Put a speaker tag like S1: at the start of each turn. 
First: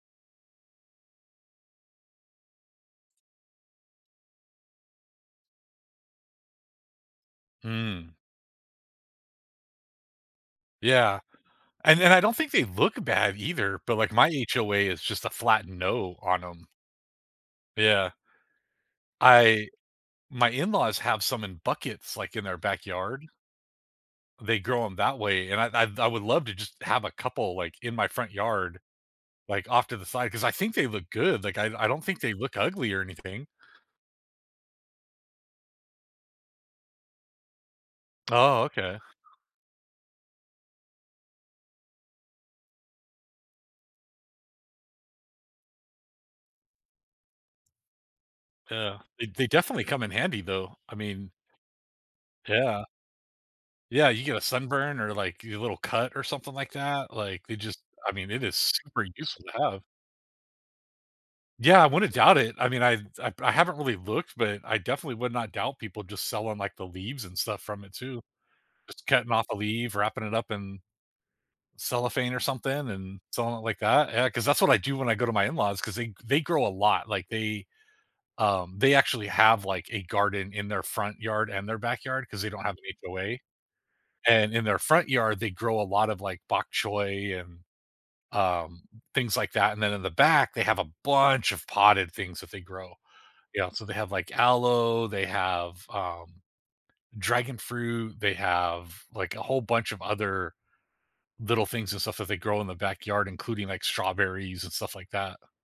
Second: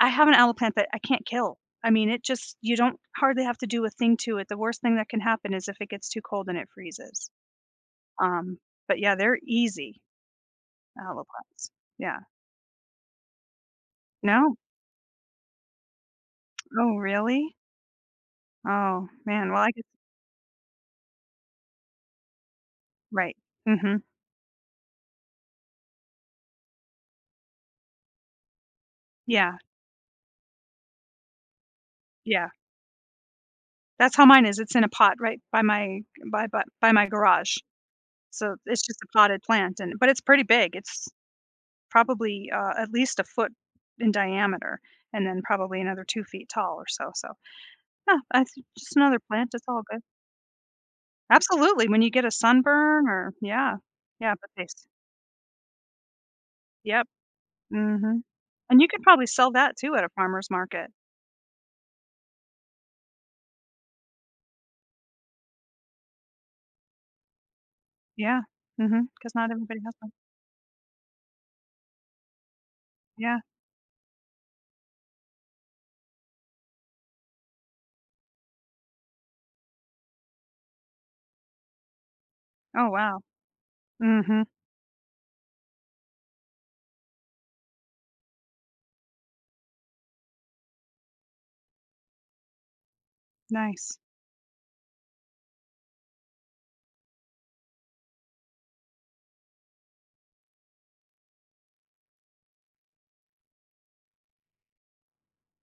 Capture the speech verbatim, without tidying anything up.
S1: I have an aloe plant that I can't kill, I mean, it just you don't hardly have to do a thing to it, the worst thing that can happen is if it gets too cold and it freezes,
S2: Mm.
S1: um, but yeah, they're easy, a
S2: Yeah,
S1: loe plants,
S2: and then
S1: yeah.
S2: I don't think they look bad either, but like my
S1: No.
S2: HOA is just a flat no on 'em.
S1: Oh, really?
S2: Yeah.
S1: Oh man, well,
S2: I
S1: I g
S2: my in-laws have some in buckets like in their backyard.
S1: Right, mhm.
S2: They grow 'em that way, and I'd I've I would love to just have a couple, like, in my front yard,
S1: Yeah.
S2: like, off to the side, 'cause I think they look good, like I I don't think they
S1: Yeah.
S2: look ugly or anything.
S1: That's how mine is, it's in a pot right by my by by my garage, so
S2: Oh,
S1: it's
S2: okay.
S1: just a potted plant, and, but it's pretty big it's probably, uh, at least a foot in diameter, and then probably another two feet tall or so, so, yeah, that's just
S2: Uh,
S1: another
S2: they they
S1: plant, it's all
S2: definitely
S1: good.
S2: come in handy though, I mean,
S1: Absolutely, when you get a
S2: yeah.
S1: sunburn or yeah,
S2: Yeah, you
S1: yeah,
S2: get a
S1: but this.
S2: sunburn or like a little cut or something like
S1: Yep,
S2: that, like, they just I
S1: mhm,
S2: mean, it is
S1: and you could
S2: super
S1: probably
S2: useful
S1: sell
S2: to
S1: that
S2: have.
S1: too at a farmer's market.
S2: Yeah, I wouldn't doubt it. I mean, I've I've I haven't really looked, but I definitely would not doubt people just selling like the leaves and stuff from it too.
S1: Yeah,
S2: Just
S1: mhm,
S2: cutting
S1: 'cause
S2: off
S1: not
S2: a
S1: everybody has
S2: leaf,
S1: one.
S2: wrapping it up in cellophane or something and
S1: Yeah.
S2: something like that, yeah, cause that's what I do when I go to my in-laws, 'cause they they grow a lot, like, they, um, they actually have, like, a garden in their front yard and their backyard 'cause they don't have an
S1: Oh wow.
S2: HOA,
S1: Mhm.
S2: and in their front yard, they grow a lot of, like, bok choy and, um, things like that, and then in the back, they have a bunch of potted things that they grow, yeah, so they
S1: Nice.
S2: have, like, aloe, they have, um, dragon fruit, they have, like, a whole bunch of other little things and stuff that they grow in the backyard, including, like, strawberries and stuff like that.